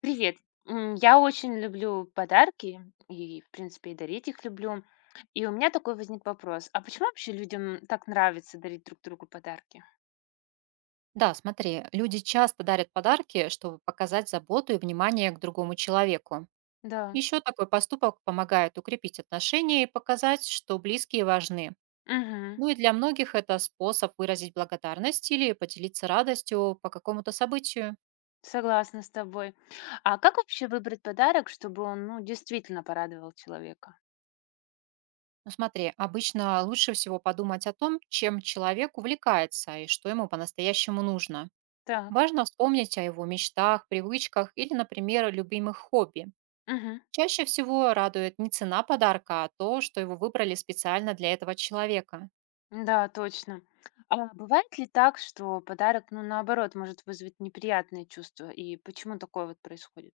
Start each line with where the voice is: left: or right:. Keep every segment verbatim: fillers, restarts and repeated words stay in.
left: Привет. М, Я очень люблю подарки и, в принципе, и дарить их люблю. И у меня такой возник вопрос. А почему вообще людям так нравится дарить друг другу подарки?
right: Да, смотри, люди часто дарят подарки, чтобы показать заботу и внимание к другому человеку.
left: Да.
right: Еще такой поступок помогает укрепить отношения и показать, что близкие важны.
left: Мгм.
right: Ну и для многих это способ выразить благодарность или поделиться радостью по какому-то событию.
left: Согласна с тобой. А как вообще выбрать подарок, чтобы он, ну, действительно порадовал человека?
right: Ну смотри, обычно лучше всего подумать о том, чем человек увлекается и что ему по-настоящему нужно.
left: Так.
right: Важно вспомнить о его мечтах, привычках или, например, любимых хобби.
left: Мгм.
right: Чаще всего радует не цена подарка, а то, что его выбрали специально для этого человека.
left: Да, точно. А бывает ли так, что подарок, ну, наоборот, может вызвать неприятные чувства? И почему такое вот происходит?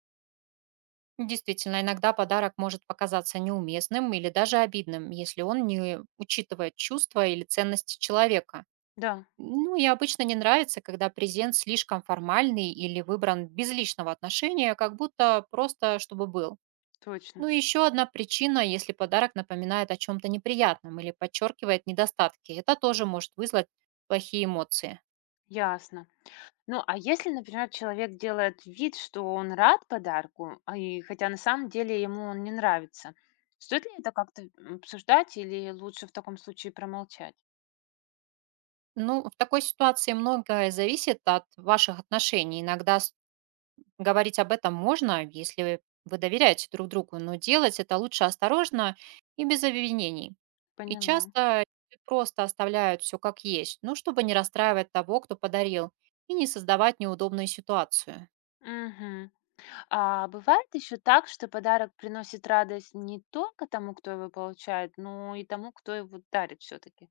right: Действительно, иногда подарок может показаться неуместным или даже обидным, если он не учитывает чувства или ценности человека.
left: Да,
right: Ну и обычно не нравится, когда презент слишком формальный или выбран без личного отношения, как будто просто чтобы был.
left: точно.
right: Ну и еще одна причина, если подарок напоминает о чем-то неприятном или подчеркивает недостатки, это тоже может вызвать плохие эмоции.
left: Ясно. Ну, а если, например, человек делает вид, что он рад подарку, а и хотя на самом деле ему он не нравится, стоит ли это как-то м, обсуждать или лучше в таком случае промолчать?
right: Ну, в такой ситуации многое зависит от ваших отношений. Иногда с- говорить об этом можно, если вы доверяете друг другу, но делать это лучше осторожно и без обвинений. И
left: Поняла.
right: часто люди просто оставляют все как есть, ну, чтобы не расстраивать того, кто подарил, и не создавать неудобную ситуацию.
left: Мгм. А бывает еще так, что подарок приносит радость не только тому, кто его получает, но и тому, кто его дарит все-таки.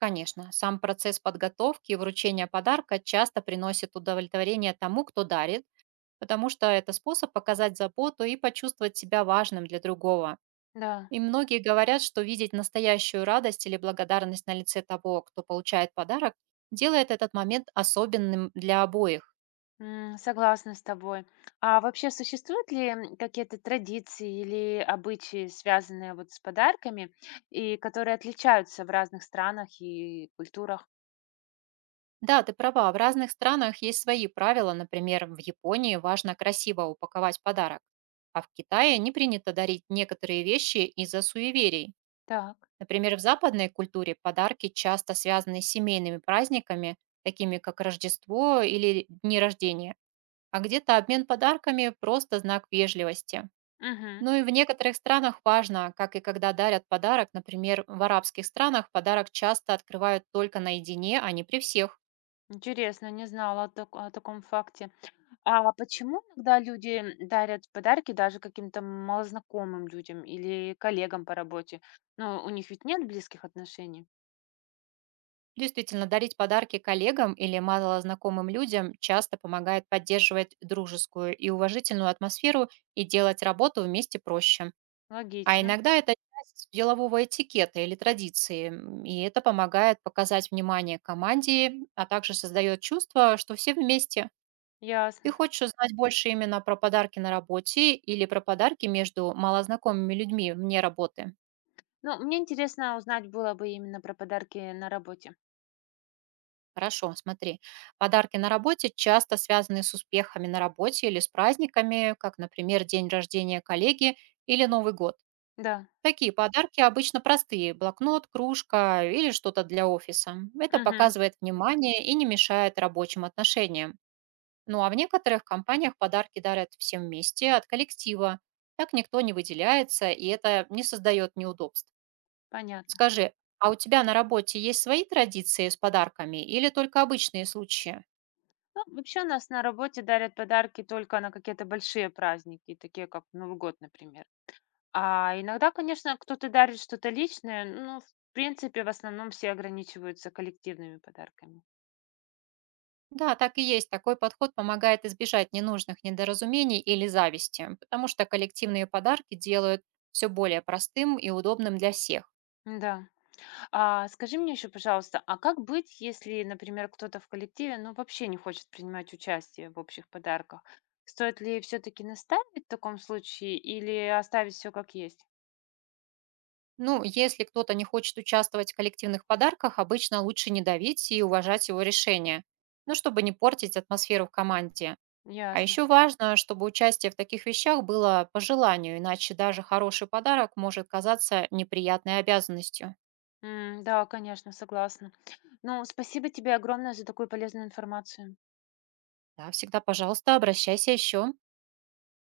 right: Конечно, сам процесс подготовки и вручения подарка часто приносит удовлетворение тому, кто дарит, потому что это способ показать заботу и почувствовать себя важным для другого.
left: Да.
right: И многие говорят, что видеть настоящую радость или благодарность на лице того, кто получает подарок, делает этот момент особенным для обоих.
left: М, Согласна с тобой. А вообще существуют ли м, какие-то традиции или обычаи, связанные вот с подарками, и которые отличаются в разных странах и культурах?
right: Да, ты права, в разных странах есть свои правила, например, в Японии важно красиво упаковать подарок, а в Китае не принято дарить некоторые вещи из-за суеверий.
left: Так.
right: Например, в западной культуре подарки часто связаны с семейными праздниками, такими как Рождество или дни рождения, а где-то обмен подарками просто знак вежливости.
left: Мгм.
right: Ну и в некоторых странах важно, как и когда дарят подарок. Например, в арабских странах подарок часто открывают только наедине, а не при всех.
left: Интересно, не знала о, так- о таком факте. А почему иногда люди дарят подарки даже каким-то малознакомым людям или коллегам по работе? Ну, у них ведь нет близких отношений.
right: Действительно, дарить подарки коллегам или малознакомым людям часто помогает поддерживать дружескую и уважительную атмосферу и делать работу вместе проще. А
left: Логично,
right: иногда это часть делового этикета или традиции, м, и это помогает показать внимание команде, а также создает чувство, что все вместе. Ты
left: ясно.
right: хочешь узнать больше именно про подарки на работе или про подарки между малознакомыми людьми вне работы?
left: Ну, мне интересно узнать было бы именно про подарки на работе.
right: Хорошо, смотри. Подарки на работе часто связаны с успехами на работе или с праздниками, как, например, день рождения коллеги или Новый год.
left: Да.
right: Такие подарки обычно простые– блокнот, кружка или что-то для офиса. Это
left: Мгм.
right: показывает внимание и не мешает рабочим отношениям. Ну а в некоторых компаниях подарки дарят всем вместе от коллектива. Так никто не выделяется, и это не создает неудобств.
left: Понятно.
right: Скажи, а у тебя на работе есть свои традиции с подарками или только обычные случаи?
left: Ну, вообще нас на работе дарят подарки только на какие-то большие праздники, такие как Новый год, например. А иногда, конечно, кто-то дарит что-то личное. Ну, в принципе в основном все ограничиваются коллективными подарками.
right: Да, так и есть. Такой подход помогает избежать ненужных недоразумений или зависти, потому что коллективные подарки делают все более простым и удобным для всех.
left: Да. А скажи мне еще, пожалуйста, а как быть, если, например, кто-то в коллективе, ну, вообще не хочет принимать участие в общих подарках? Стоит ли все-таки наставить в таком случае или оставить все как есть?
right: Ну, если кто-то не хочет участвовать в коллективных подарках, обычно лучше не давить и уважать его решение, ну, чтобы не портить атмосферу в команде. А
left: Ясно.
right: еще важно, чтобы участие в таких вещах было по желанию, иначе даже хороший подарок может казаться неприятной обязанностью.
left: М, да, конечно, согласна. Ну, спасибо тебе огромное за такую полезную информацию.
right: Да, всегда, пожалуйста, обращайся еще.